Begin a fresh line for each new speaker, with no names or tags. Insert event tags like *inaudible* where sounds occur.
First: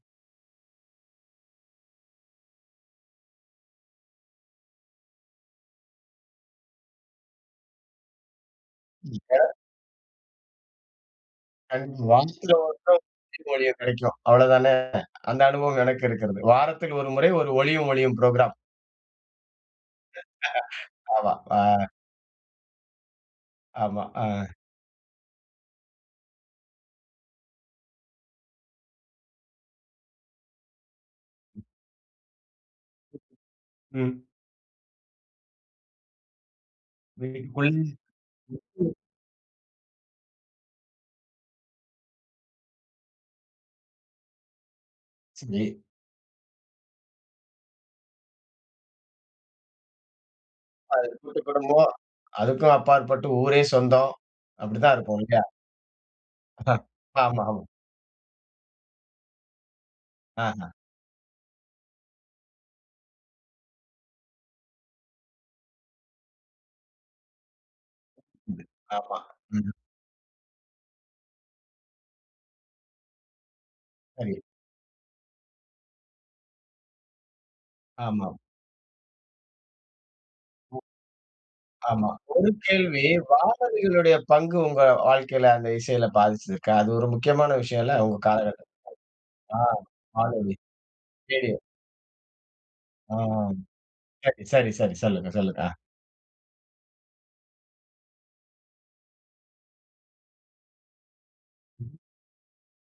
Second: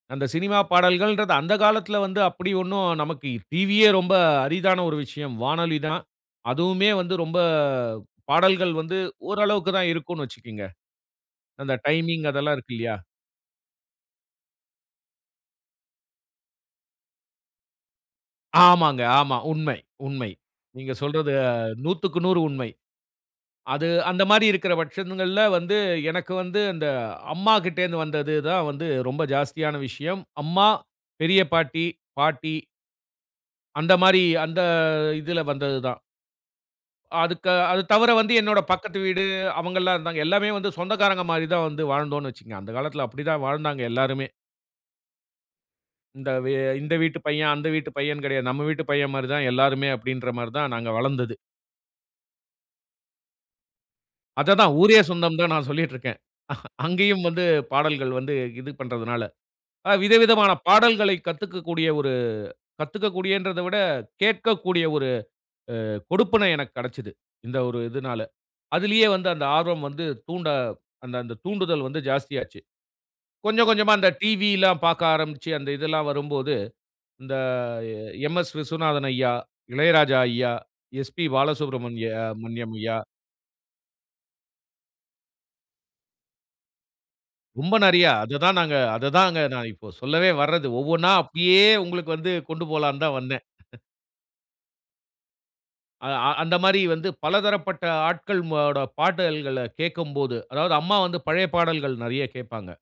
அந்த சினிமா பாடல்கள்ன்றது, அந்த காலத்துல வந்து அப்டி ஒன்னும் நமக்கு டிவியே ரொம்ப அரிதான ஒரு விஷயம். வானொலி தான் அதுவுமே வந்து ரொம்ப பாடல்கள் வந்து
*unintelligible*
ஓரளவுக்கு தான் இருக்கும்னு வச்சுக்கோங்க. அந்த டைமிங்
வாரத்தில
அதெல்லாம் இருக்கு இல்லயா.
ஒரு மொழியும் கடைக்கும், அவ்வளவு தான. அந்த அனுபவம் எனக்கு இருக்கிறது. வாரத்தில் 1 முறை 1 ஒளியும் ஒழியும் புரோகிராம்
ஆமாங்க ஆமாங்க, உன்ம உண்மை நீங்க சொல்றது
ஆமா. ஆ
100/100 உண்மை. அது
ஆமா.
அந்த மாரி
ஆ
இருக்குற பட்சங்கள்ல வந்து எனக்கு வந்து அந்த அம்மா கிட்டருந்து வந்தது தான் வந்து ரொம்ப ஜாஸ்தியான விஷயம். அம்மா, பெரிய பாட்டி, பாட்டி அந்த
ம்.
மாரி அந்த இதுல வந்தது தான். அதுக்க
வீட்டுக்குள்
அது தவர வந்து என்னோட
*unintelligible*
பக்கத்து வீடு அவங்கலாம் இருந்தாங்க எல்லாமே வந்து சொந்தக்காரங்க மாரி தான் வந்து வாழ்ந்தோம்னு வச்சுக்கோங்க. அந்த காலத்துல அப்டித்தான் வாழ்ந்தாங்க எல்லாருமே
சரி.
இந்த வே வீட்டு பையன், அந்த வீட்டு பையன், கெடையாது நம்ம வீட்டு பையன், மாரி தான் எல்லாருமே அப்டின்ற மாரி தான் நாங்க
அது
வளர்ந்தது.
கூட்டு குடும்பம், அதுக்கும் அப்பாற்பட்டு ஊரே சொந்தம்.
அததான்
அப்டி தான்
ஊரே
இருப்போம்
சொந்தம்னு
இல்லையா?
தான் நான் சொல்லிட்ருக்கேன். *chuckles*
*chuckles*
அங்கேயும்
ஆமா
வந்து
ஆமா.
பாடல்கள் வந்து இது பண்றதுனால. அ விதவிதமான
அஹ
பாடல்களை கத்துக்க கூடிய ஒரு கத்துக்க கூடியன்றத விட கேட்கக்கூடிய ஒரு அ கொடுப்பினை எனக்கு கெடச்சது. இந்த ஒரு இதுனால அதுலையே
ஆமா.
வந்து அந்த
ம்.
ஆர்வம் வந்து தூண்ட அந்த அந்த தூண்டல் வந்து ஜாஸ்தியாச்சு. கொஞ்சம் கொஞ்சமா அந்த
சரி.
டிவிலாம் பார்க்க ஆரம்பிச்சு அந்த இதெல்லாம் வரும்போது, அந்த
ஆமா.
எம்.எஸ். விஸ்வநாதன் ஐயா, இளையராஜா ஐயா,
ஆ
எஸ்பி பாலசுப்ரமணிய
ஆமா. ஒரு
மண்யம் ஐயா.
கேள்வி காணொலியோட பங்கு உங்க வாழ்க்கைல அந்த இசையில பாதிச்சுருக்கா? அது ஒரு முக்கியமான
ரொம்ப
விஷயம் இல்ல
நறையா
உங்க
அத தான்
காலகட்டத்துல,
நாங்க அத தான் அங்க
ஆ
நான் இப்ப சொல்லவே
கானொழி,
வர்றது ஒவ்வொன்னா
ரேடியோ.
அப்டியே உங்களுக்கு வந்து கொண்டு போலாம்னு
ஆ.
தான் வந்தேன். *chuckles*
சரி, சரி, சரி. சொல்லுங்க, சொல்லுங்க. அ.
அ அந்த மாரி வந்து பல தரப்பட்ட ஆட்களோட பாடல்கள கேட்கும்போது அதாவது அம்மா வந்து பழைய பாடல்கள் நறையா கேட்பாங்க.